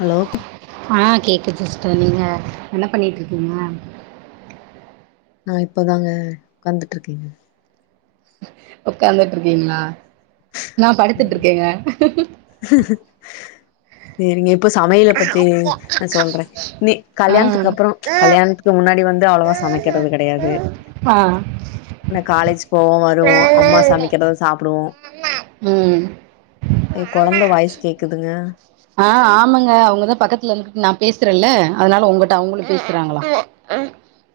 Hello ஆ கேக்குது sister நீங்க என்ன பண்ணிட்டு இருக்கீங்க நா இப்போதாங்க ஒக்காந்துட்டு இருக்கங்க ஒக்காந்துட்டு இருக்கீங்களா நா படுத்துட்டு ம் இருக்கேங்க சேரிங்க இப்ப சமயல பத்தி நா சொல்றே நீ கல்யாணத்துக்கு அப்றோ கல்யாணத்துக்கு முன்னாடி வந்து அவ்ளவா சமக்கிறது கெடையாது ஆ ந காலேஜ் போவோ வருவோ அம்மா சமக்கிறத சாப்டுவோ ம் ஏ கொழந்த வாய்ஸ் கேக்குதுங்க ஆ ஆமாங்க அவுங்கதா பக்கத்துல இருந்துட்டு நா பேசுறேல்ல அதனால ஒங்கிட்ட அவுங்களு பேசுறாங்களா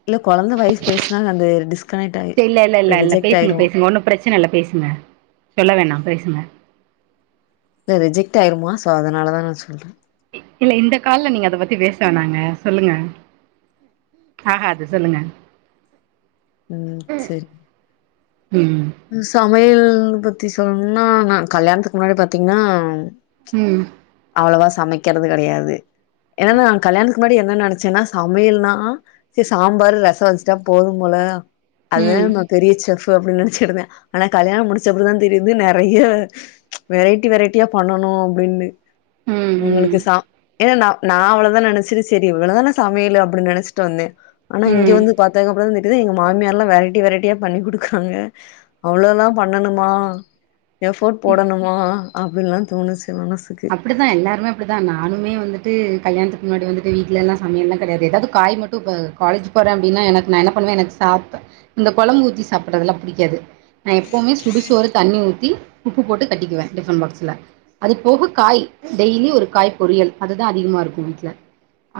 இல்ல கொழந்த வாய்ஸ் பேசினா அந்த டிஸ் சரி இல்லை இல்லை இல்லை இல்லை பேசுங்க பேசுங்க ஒன்னு பிரச்சனை இல்லை பேசுங்க சொல்ல வேண்டா பேசுங்க இல்ல ரிஜக்ட்ஆய்டுமா சோ அதனால தா நா சொல்றே இ இல்ல இந்த கால்ல நீங்க அத பத்தி பேச வேணாங்க சொல்லுங்க ஆகாது சொல்லுங்க ம் செரி ம் சமயல் பத்தி சொல்ணுன்னா நா கல்யாணத்துக்கு முன்னாடி பாத்தீங்ன்னா ம் அவ்ளவா சமக்கிறது கெடயாது என்னன்னா நா கல்யாணத்துக்கு முன்னாடி என்ன நெனச்சேன்னா சமயல் னா செரி சாம்பாரு ரசோ வச்சுட்டா போது போல அது ம் ம பெரிய செஃபு அப்டின்னு நெனச்சிட்ருந்தே ஆனா கல்யாண முடிச்சப்பறதா தெரியுது நெறைய வெரைட்டி வெரைட்டியா பண்ணணு அப்டின்னு ம் அவுங்ளுக்கு சா ஏன்னா நா நா அவ்ளதா நெனச்சட்டு செரி இவ்ளதான சமயலு அப்டினு நெனச்சிட்டு வந்தே ஆனா இங்க ம் வந்து பாத்தக் அப்றோதா தெரிது இங்க மாமியார்லா வெரைட்டி வெரைட்டியா பண்ணி குடுக்றாங்க அவ்ளோலா பண்ணணுமா எஃபோர்ட் ம் போடணுமா அப்டின்லா தோணிச்சு மனசு அப்டிதா எல்லாருமே அப்டி தா நானுமே வந்துட்டு கல்யாணத்துக்கு முன்னாடி வந்துட்டு வீட்லலாம் சமயல் லாம் கிடையாது அதாவது காய் மட்டும் இப்ப காலேஜ் போறே அப்டின்னா எனக்கு நா என்ன பண்ணுவே எனக்கு சாப் இந்த குழம்பு ஊத்தி சாப்படுறதுல்லாம் பிடிக்காது நா எப்போவுமே சுடுசோறு தண்ணி ஊத்தி உப்பு போட்டு கட்டிக்குவேன் டிஃபன் பாக்ஸ்ல அது போக காய் டெய்லி ஒரு காய் பொரியல் அதுதா அதிகமாக இருக்கும் வீட்டில்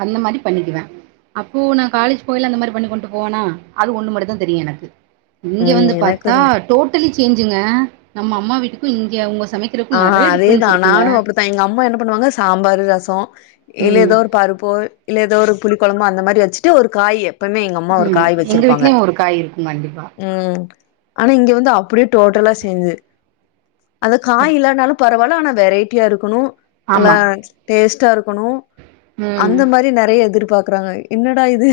அந்த மாரி பண்ணிக்குவேன் அப்போ நான் காலேஜ் போகையில அந்த மாரி பண்ணிக் கொண்டு போவனா அது ஒண்ணு மட்டுதா தெரியு எனக்கு இங்க ம் வந்து எனக்கு அது பாத்தா டோட்டலி சேஞ்சுங்க நம்ம அம்மா வீட்டுக்கும் இங்க அவுங்க சமைக் ஆ கறக்கும் நிறைய அதேதா டிஃப்ரன்ஸ் இருக் நானு அப்டித்தா எங்க அம்மா என்ன பண்ணுவாங்க சாம்பார் ரசம் இல்லே ம் ஏதோ ஒரு பருப்பு இல்லே ஏதோ ஒரு புளி கொழம்பு அந்த மாரி வச்சுட்டு ஒரு காய் எப்பவுமே எங்க அம் ம் எங்க வீட்லயும் ஒரு காய் இருக்கும் கண்டிப்பா உம் ஆனா இங்க வந்து அப்படியே டோட்டலா சேஞ்சு அந்த காய் அப் இல்லாதனாலும் பரவாயில்ல ஆனா வெரைட்டியா இருக்கணும் ஆமா நல்லா டேஸ்ட்டா இருக்கணும் ம் அந்த மாரி நிறைய எதிர்பாக்குறாங்க என்னடா இது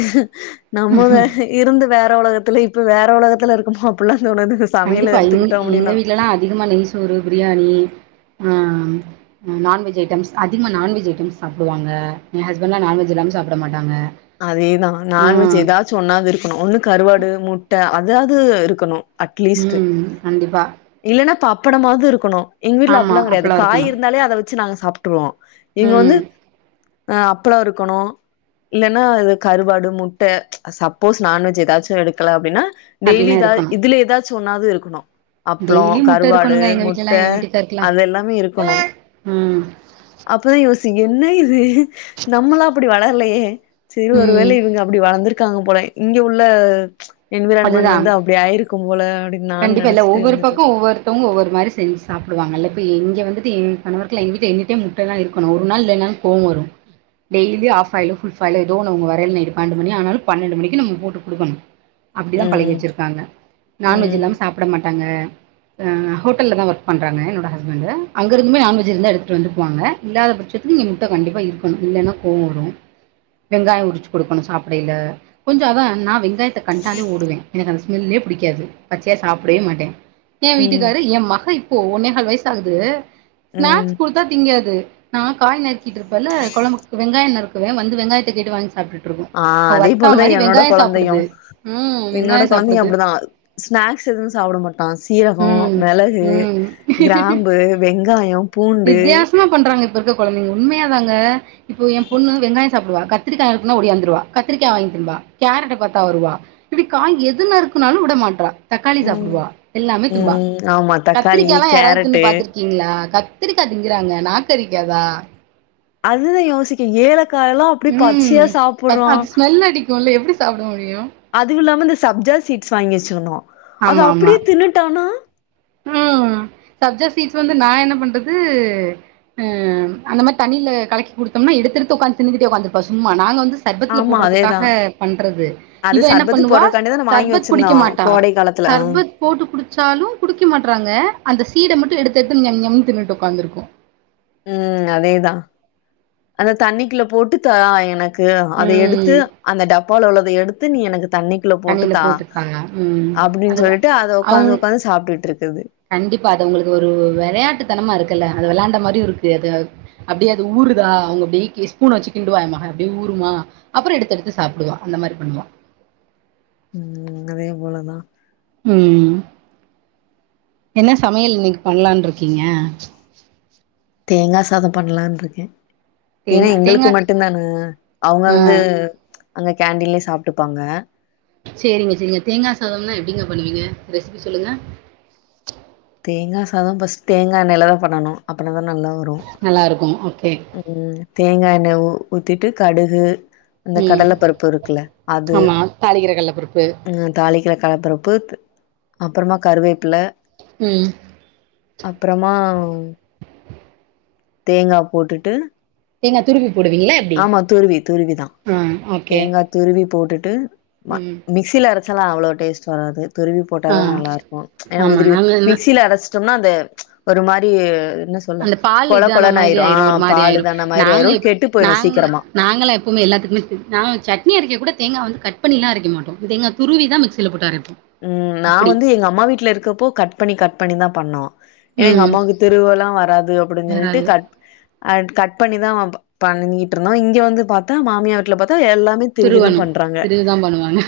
நம்ம வேற இருந்து வேற உலகத்துல இப்ப வேற உலகத்துல இருக்குமோ அப்டிலா தோணுது சமையல கண்டிப்பா எ எடுத்துக்கிட்டோ அப்டின்னா எங்க வீட்லல்லாம் அதிகமா நெய்சோறு பிரியாணி ஆ ஆ நான்வெஜ் ஐட்டம்ஸ் அதிகமா நான்வெஜ் ஐட்டம்ஸ் சாப்டுவாங்க என் ஹஸ்பண்ட்லா நான்வெஜ் இல்லாம சாப்ட மாட்டாங்க அதேதான் நான்வெஜ் ம் ஏதாச்சும் ஒன்னாவது இருக்கணும் ஒண்ணு கருவாடு முட்ட அதாவ்து இருக்கணும் அட்லீஸ்ட் உம் கண்டிப்பா இல்லன்னா பப்படமாவ்து இருக்கணும் எங்க வீட்டுல ஆமா அப்டில்லாம் கிடையாது அப்பளோ காய் இருக்கணு இருந்தாலே அத வச்சு நாங்க சாப்ட்டுருவோம் இங்க வந்து ம் அ அப்பளம் இருக்கணும் இல்லன்னா அது கருவாடு முட்ட சப்போஸ் நான்வெஜ் ஏதாச்சு எடுக்கல அப்டின்னா டெய்லி அப்டின்னா இதா இருக்கணு இதுல ஏதாச்சு ஒன்னாது இருக்கணும் அப்புளம் டெய்லி முட்ட கருவாடு இருக்கணுங்க எங்க வீட்லலா முட்ட எ வீட்டுக்காருக்குலா அதெல்லாமே இருக்கணும் ம் அப்பதா யோசி என்ன இது நம்மலாம் அப்டி வளரலையே செரி ஒரு வேள ம் இவுங்க அப்டி வளந்திருக்காங்க போல இங்க உள்ள என்விரான்மெண்ட் அதுதா வந்து அப்டி ஆயிருக்கும் போல அப்டின்னு நான் கண்டிப்பா இல்ல நினைச்சிட்டு ஒவ்வொரு இருந்துட்டு பக்கோ ஒவ்வொருத்தவங்க ஒவ்வொரு மிதிரி செஞ்சு சாப்டுவாங்களா இப்ப இங்க வந்துட்டு என் கணவர்க்கு எல்லா எங் வீட்ல எனிடைம் முட்டலா இருக்கணும் ஒரு நாள் இல்லனா கோவொ வரு டெயலி ஆஃப்ஃபாயில் ஃபுல்ஃபாயில் எதோ ஒன்னு அவுங்க வரயில நைட் பன்ட்டு மணி ஆனாலு பன்னெண்ட்டு மணிக்கு நம்ம போட்டு கொடுக்கணும் அப்டிதான் பழகி ம் வச்சிருக்காங்க நான்வெஜ் ம் இல்லாம சாப்ட மாட்டாங்க அ ஹோட்டல் தா ஒர்க் பண்றாங்க என்னோட ஹஸ்பண்டு அங்க இருந்துமே நான்வஜ் இருந்தி எடுத்துட்டு வந்துக்குவாங்க இல்லாத பட்சத்துக் நீ முட்ட கண்டிப்பாக இருக்கணும் இல்லன்னா கோவொ வரு வெங்காயம் உரிச்சு கொடுக்கணும் சாப்பிடையில கொஞ்ச அதா நா வெங்காயத்த க லு ஓடுவே எனக்கு அந்த ஸ்மெல்லே புடிக்காது பச்சயா சாப்டே மாட்டே என் ம் வீட்டுக்காரு என் மகே ஒன்னே கால் வயசு ஆகுது ம் ஸ்நாக்ஸ் கொடுத்தா திங்காது நான் காய் நறு க்கிட்டு இருப்பல கொழம்புக்கு வெங்காயம் நறுக்குவே வந்து வெங்காயத்த கேட்டு வாங்கி சாப்ட்டுட் ஆ அதே போலதான் என்னோட கொழந்தையும் ம் என்னோட வெங்காயோ கொழந்தையும் சாப்புடுது அப்டிதான் ஸ்நாக்ஸ் எதுவும் சாப்ட மாட்டான் சீரகொ ம் மிளகு ம் கிராம்பு வெங்காயம் பூண்டு இதா பண்றாங்க இப்ப இருக்க கொழந்தைங்க உண்மையா தாங்க இப்போ என் பொண்ணு வெங்காயொ சாப்புடுவா கத்திரிக்கா நறுக்குனா ஓடியாந்துருவா கத்திரிக்கா வாங்கி திண்பா கேரட்ட பாத்தா வருவா இப்டி கா எது நறுக்குனாலும் விட மாட்றா தக்காளி ம் சாப்புடுவா எல்லாமே திம்பா ம் ஆமா தக்காளி கத்திரிக்கா எல்லாம் யாராவ்து தின்னு கேரட்டு பாத்திருக் கீங்களா கத்திரிக்கா திங்கறாங்க நாக்கு அரிக்காதா அதுதான் யோசிக்க ஏலக்காயல்லா அப்டி உம் பச்சையா தக்கா சாப்புட்றா அது ஸ்மெல் அடிக்கும்ல்ல எப்டி சாப்ட முடியும் அதுவு இல்லாம இந்த சப்ஜா சீ்ட்ஸ் வாங்கி வச்சுக்கனு ஆமா ஆமா ம் சப்ஜா ஸீட்ஸ் வந்து நா என்ன பண்றது அ ம் அந்த மாரி தண்ணில கலக்கி குடுத்தோம்னா எடுத்தெடுத்து ஒக்காந்து தின்னுகிட்டே ஒங்காந்துருப்பா சும்மா நாங்க வந்து சர்பத்துல்ல ஆமா அதேதா போடுறதுக்காக பண்றது அது இவ என்ன சர்பத்துக்கு பண்ணுவா போடுறதுக்காண்டிதா நா வாங்கி சர்பத் வச்சிருந்தோ குடிக்க மாட்டா கோடை காலத்துல ஆ சர்பத் போட்டு குடுச்சாலு குடிக்க மாட்றாங்க அந்த சீட மட்டு எடுத்தெட்த்து ஞம்ஞம்ன் தின்னுட்டு ஒக்காந்துருக்கு ம் அதேதா அந்த தண்ணிக்குள்ள போட்டு தா எனக் கு அத எடுத்து ம் அந்த டப்பால உள்ளத எடுத்து நீ எனக்கு தண்ணி குள்ள போட்டு தண்ணில தா போட்டுருக்காங்க ம் அப்டினு அது சொல்ட்டு அத அவங்க ஒக்காந்து ஒக்காந்து சாப்ட்டுட்டு இருக்குது கண்டிப்பா அத ஒங்களுக்கு ஒரு வெளயாட்டுத்தனமா இருக்குல அது வெளாண்ட மாரியு இருக்கு அது அப்டியே அது ஊருதா அவுங்க அப்டே கி ஸ்பூன வச்சு கிண்டுவா எம்மக அப்டியே ஊருமா அப்பறொ எடுத்து எடுத்து சாப்டுவா அந்த மாரி பண்ணுவா ம் அதே போல தா ம் ம் என்ன சமயல் இன்னக்கி பண்லானு இருக்கீங்க தேங்கா சாதொ பண்ணலான்ருக்கே ஏன்னா தேங்கா எங்களுக்கு தேங்கா மட்டு தான அவுங்க ஆ வந்து அங்க கேண்டின்லே சாப்ட்டுப்பாங்க சேரிங்க சேர்ங்க தேங்கா சாதம்னா எப்டிங்க பண்ணுவீங்க ரெசிபி சொல்லுங்க தேங்கா சாதொ பஸ்ட்டு தேங்கா எண்ணையில தா பண்ணனா அப்பனா தா நல்லா வரு நல்லாருக்கு ஓகே அது தேங்கா எண்ணெ ஊத்திட்டு கடுகு அந்த ம். கடல பருப்பு இருக்குல அது ஆமா. தாளிக்கிற கல்லப்பருப்பு ம் தாளிக்கிற கடலபருப்பு அப்பறமா கறுவேப்பில ம் அப்பறமா தேங்கா போட்டுட்டு தேங்க துருவி போடுவிங்களா ஆமா துருவி துருவிதா ம் தேங்கா துருவி போட்டுட்டு ம ம். மிக்சில அரச்சாலா அவ்ளோ டேஸ்ட் வராது துருவி ஆ போட்டாதா நல்லா இருக்கு ஏன்னா ஆமா. உதிரி உதி நாங்க மிக்சில அரச் சொம்னா அந்த ஒரு மாரி என்ன சொல்ல அந்த பால் கொழ இதான கொழனு மாதிரி ஆயிரு ஆ ஆயிரும் ஒரு மாரி பாலு தான மாரி ஆயிரு கெட்டு போயிரு சீக்கரமா நாங்களா எப்பவுமே எல்லாத்துக்குமே செரி நாங்க சட்னி அரைக்க கூட தேங்கா வந்து கட் பண்ணில்லா அரைக்க மாட்டோ தேங்கா துருவி தா மிக்சில போட்டு அரைப்போ ம் நா அப்டி வந்து எங்க அம்மா வீட்ல இருக்கப்போ கட் பண்ணி கட் பண்ணிதா பண்ணோ எனா எங்க ம் அம்மாவ்க்கு திருவொல்லா வராது அப்டின் சொல்ட்டு வராது கட் அட் கட் பண்ணிதா பண்ணிட்டு இருந்தோ இங்க வந்து பாத்தா மாமியா வீட்ல பாத்தா எல்லாமே திருகிதா திருவணு பண்றாங்க திருவிதா பண்ணுவாங்க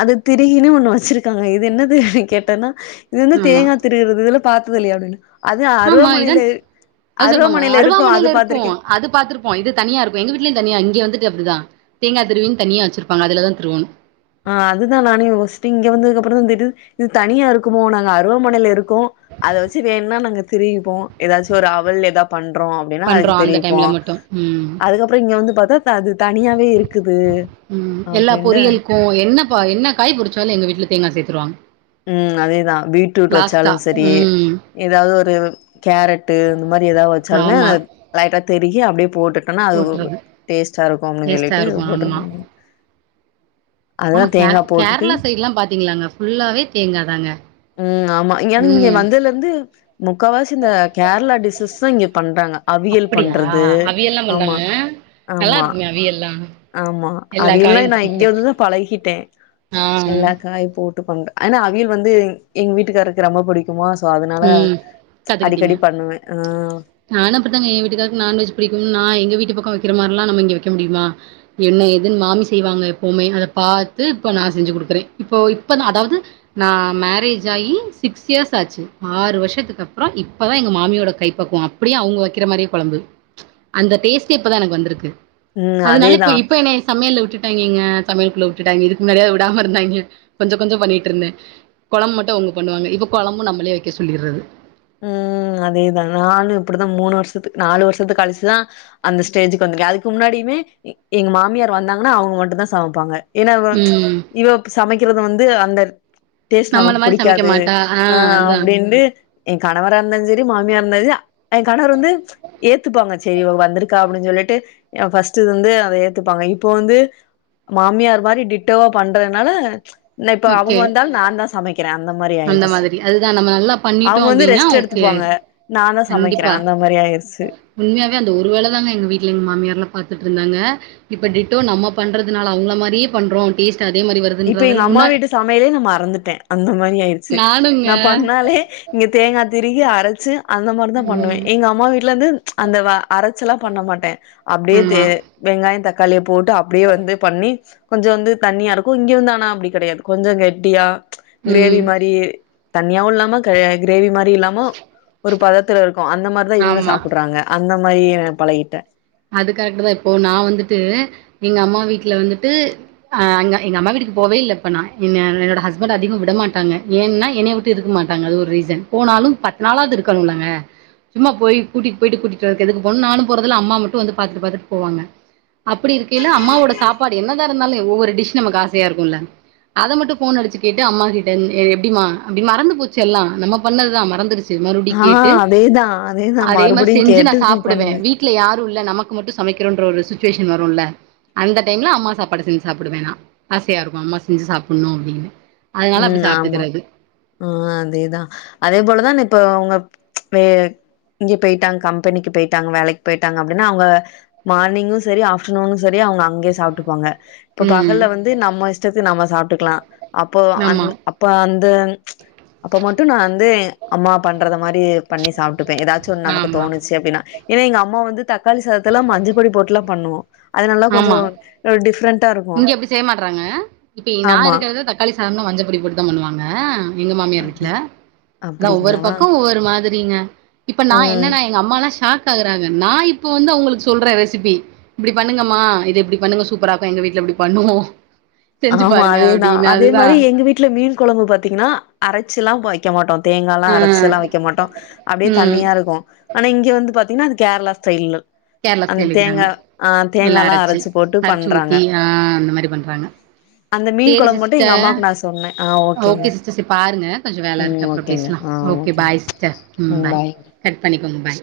அது திருகினு ஒண்ணு வச்சுருக்காங்க இது என்னதுனு கேட்டன்னா இது வந்து ஆமா தேங்கா திருகுறது இதல்லா பாத்ததில்லயா அப்டின்னு அது ஆமா இதான் அருவாமனைல அது சொல்லுவாங்க அருவாமனைல இருக்கு அது இருக்கு பாத்துருக்கே அது பாத்துருப்போ இது தனியா இருக்கு எங்க வீட்லயு தனியா இங்கெ வந்துட்டு அப்டிதா தேங்கே திருவினு தனியா வச்சுருப்பாங்க அதுல தா திருவனு ஆ அதுதா நானு யோஸ்ட்டு இங்க வந்ததுகப்பறந்தா தெரிது இது தனியா இருக்குமோ நாங்க அருவாமனேல இருக்கோ அத வச்சு வேனுனா நாங்க திருவிப்போ எதாச்சு ஒரு அவல் எதா பண்றோ அப்டினா பண்றோ அதுக்கு அந்த திரிவிப்போ டைம்ல மட்டு ம் அதுக்கப் அப்பறோ இங்க வந்து பாத்தா த அது தனியாவே இருக்குது ம் எல்லா அப்டின்ட்டு பொரியலுக்கு என்ன ப என்ன காய் பொருச்சாலு எங்க வீட்ல தேங்கா சேத்துருவாங்க ம் அதேதா பீட்ரூட் லாஸ்ட்டா வச்சாலு செரி ம் ஏதாவது ஒரு கேரட் டு இந்த மாரி ஏதாவது வச்சாலுமே ஆமா [unintelligible] லைட்டா திருகி அப்டியே போட்டுட் டனா அது ஒ போட்ருது டேஸ்ட்டா இருக்கு அப்டின்னு டேஸ்ட்டா சொல்லிட்டு இருக்கு ஆமா போட்ருபாங்க ஆமா கேரளா கேரளா சைடல்லா பாத்தீங்களாங்க ஃபுல்லாவே தேங்காதாங்க ம் ஆமா இங்யானா இங்க ம் வந்ததுல இருந்து முக்காவாசி இந்த கேரளா டிஷ்ஷஸ் தா இங்க பண்றாங்க அவியல் அப்டியா பண்றது அவியல்லா ஆமா பண்றாங்க நல்லா ஆமா இருக்குமே அவியல்லா ஆமா எல்லா அவியல்லா காயு நா இங்க போட்டு வந்துதா பழகிட்டே ஆ எல்லா காயு போட்டு பண்ற ஏனா அவியல் வந்து எங்க வீட்டுக்காருக்கு ரொம்ப புடி க்குமா சோ அதுனால ம் அடிக்கடி பண்ணுவே ஆ நானு அப்புடித்தாங்க ஏ வீட்டுக்காருக்கு நான்வெஜ் புடிக்குனு நா எங்க வீட்டு பக்கோ வைக்கற மாரிலா நம்ம இங்க வைக்க முடியுமா என்ன ஏதுன்னு மாமி செய்வாங்க எப்பவுமே அத பாத்து இப்ப நா செஞ்சு குடுக்குறே இப்போ இப்பதா அதாவது நா மேரேஜ் ஆயி சிக்ஸ் இயர்ஸ் ஆச்சு ஆறு வருஷத்துக்கு அப்பறோ இப்பதா எங்க மாமியோட கை பக்குவோ அப்டியே அவுங்க வைக்கிற மாரியே கொழம்பு அந்த டேஸ்ட்டே இப்பதா எனக்கு வந்துருக்கு ம் அதுனால இப்ப அதேதான். இப்ப என்னய சமையல்ல விட்டுட்டாய்ங்கங்க சமயல்க்குள்ள விட்டுட்டாய்ங்க இதுக்கு முன்னாடியாது விடாம இருந்தாய்ங்க கொஞ்சோ கொஞ்சோ பண்ணிட்ருந்தே கொழம்பு மட்டு அவுங்க பண்ணுவாங்க இப்ப கொழம்பு நம்மளே வைக்க சொல்லிற்றது ம் அதேதா நானு இப்டிதா மூணு வருஷத்துக்கு நாலு வருஷத்துக்கு கழுச்சுதா அந்த ஸ்டேஜுக்கு வந்துருக்கே அதுக்கு முன்னாடியுமே எங்க மாமியார் வந்தாங்கன்னா அவுங்க மட்டுந்தா சமப்பாங்க ஏனா இவ ம். இவ சமைக்கிறது வந்து அந்த டேஸ்ட் நம்மள நமக்கு மாரி சமைக்க புடிக்காது மாட்டா ஆ அதுதா அப்டின்னு எ கணவரா இருந்தாலு சரி மாமியா இருந்தாலு சரி எ கணவர் வந்து ஏத்துப்பாங்க செரி இவ வந்துருக்கா அப்டின்னு சொல்லிட்டு எ ஃபஸ்ட் இது வந்து அத ஏத்துப்பாங்க இப்போ வந்து மாமியார் மாரி டிட்டோவா பண்றனால இன்ன இப்ப ஓகே அவுங்க வந்தாலு நா தா சமைக்கிறே அந்த மாரி அந்த ஆயிருச்சு மாதிரி அதுதா நம்ம நல்லா பண்ணிட்டோ அவுங்க வந்து அப்டின்னா ரெஸ்ட் ஓகே எடுத்துப்பாங்க ஆயிரு நா தா சமைக்கிறே கண்டிப்பா அந்த மாரி ஆயிருச்சு உண்மையாவே அந்த ஒரு வேல தாங்க எங்க வீட்ல எங்க மாமியார்லா பாத்துட்ருந்தாங்க இப்ப டிட்டோ நம்ம பண்றதுனால அவுங்கள மாரியே பண்றோ டேஸ்ட் அதே மாரி வரு இப்ப எங்க அம்மா வீட்டு சமையலே நம்ம மறந்துட்டே அந்த மாரி ஆயிருச்சு நானுங்க நா பண்ணாலே இங்க தேங்கா திருகி அரச்சு அந்த மாரிதா பண்ணுவே ம் எங்க அம்மா வீட்ல வந்து அந்த வ அரச்சல்லா பண்ண மாட்டே அப்டியே தே ஆமா வெங்காயோ தக்காளிய போட்டு அப்டியே வந்து பண்ணி கொஞ்சோ வந்து தண்ணியா இருக் கு இங்க வந்து ஆனா அப்டி கெடையாது கொஞ்சோ கெட்டியா கிரேவி ம் மாரியே தண்யாவு இல்லாம க கிரேவி மாரியு இல்லாம ஒரு பதத்துல இருக்கு அந்த மாரிதா இவுங்க ஆமா சாப்புட்றாங்க அந்த மாரியே பழகிட்டே அது கரெக்ட் தா இப்போ நா வந்துட்டு எங்க அம்மா வீட்ல வந்துட்டு ஆ அங்க எங்க அம்மா வீட்டுக்கு போவே இல்ல இப்ப நா என்ன என்னோட ஹஸ்பண்ட் அதிகமா விடமாட்டாங்க ஏன்னா என்னய விட் டு இருக்க மாட்டாங்க அது ஒரு ரீசன் போனாலு பத்து நாளாவது இருக்கனுலங்க சும்மா போய் கூட்டிட் போயிட்டு கூட்டிட் வறதுக் எதுக்கு போணு நானு போறதுல அம்மா மட்டு வந்து பாத்துட்டு பாத்துட்டு போவாங்க அப்டி இருக்கையில அம்மாவோட சாப்பாடு என்னதா இருந்தாலு ஒவ்வொரு டிஷ் நமக்கு ஆசையா இருக்குல்ல அத மட்டு ஃபோன் அடிச்சு கேட்டு அம்மா கிட்ட இருந் எப்டிமா அப்டினு மறந்து போச்சு எல்லா நம்ம பண்ணதுதா மறந்துருச் ச்சு மறுபடி ஆ கேட்டு அதேதா அதேதா அதே மாரி மறுபடியு செஞ்சு நா கேட்டு சாப்டுவே பண்ணுவே வீட்ல யார் ரு இல்ல நமக்கு மட்டு சமைக்கிறோன்ற ஒரு சுச்சுவேஷன் வருல்ல அந்த டைம்ல அம்மா சாப்பாடு செஞ்சு சாப்டுவே நா ஆசையா இருக்கு அம்மா செஞ்சு சாப்ணு அப்டினு ம் ஆமா ஆ அதேதா அதே போலதானே இப்ப அவங்க வே எங்யோ போயிட்டாங்க கம்பெனிக்கு போயிட்டாங்க வேலைக்கு போயிட்டாங்க அப்டினா அவுங்க மார்னிங்கு செரி ஆப்டர்நூனு செரி அவுங்க அங்கயே சாப்டுக்குவாங்க இப்ப ம் பகல்ல வந்து நம்ம இஷ்டத்துக்கு நம்ம சாப்டுக்கலா அப்போ அந் ஆமா அப்ப அந்த அப்ப மட்டு நா வந்து அம்மா பண்றத மாரி பண்ணி சாப்டுப்பே ஏதாச் சோ நமக்கு ஆமா தோணுச்சு அப்டின்னா ஏனா எங்க அம்மா வந்து தக்காளி சாதத்துல்ல மஞ்ச பொடி போட்லா பண்ணுவோ அதுனால ஆமா கொஞ்ச டிஃப்ரெண்ட்டாருக்கு இங்க அப்டி செய்ய மாட்றாங்க இப்ப நா ஆமா இருக்கிறது தக்காளி சாதம்லா மஞ்சபொடி போட்டுதா பண்ணுவாங்க எங்க மாமியார் வீட்ல அப்டி அதா ஒவ்வொரு அப்டிங்களா பக்கோ ஒவ்வொரு மாதி ரிங்க இப்ப நா ம் என்னனா எங்க அம்மாலா ஷாக் ஆகுறாங்க நா இப்ப வந்து அவுங்களுக்கு சொல்றே ரெசிபி ணுங்கம்மா இது இப்டி பண்ணுங்க சூப்பராக்கு எங்க வீட்ல இப்டி பண்ணுவோ செஞ்சு ஆமா பாருங்க அதேதா அப்டின்னு அதே அதுதா மாரி எங்க வீட்ல மீன் கொழம்பு பத்தீங்னா அரச்சில்லா வைக் க்க மாட்டோ தேங்கால்லா ஆ அரச்செல்லா வைக்க மாட்டோ அப்டியே ம் தண்ணியாருக்கு ஆனா இங்க வந்து பாத்தீங்னா அது கேர்ளா ஸ்டைல்னு கேரளா அந்த் ஸ்டைல் வைக்கிறாங்க தேங்கா அ தேங்கால்லா அரச்சு போட்டு பண்றாங்க அ அந்த மாரி பண்றாங்க அந்த மீன் சேரி கொழம்பு மட்டும் எங்க சிஸ்டர் அம்மாவுக்கு நான் சொன்னேன். ஆ ஓகேங்க. ஓகே சிஸ்டர் செரி பாருங்க கொஞ்ச ம் வேலருக்கு அப்புற ஓகேங்க. பேசலா ஆ ஓகே ஓகேங்க. பாய் சிஸ்டர் ம் பாய் கட் பண்ணிக்கோங்க பாய்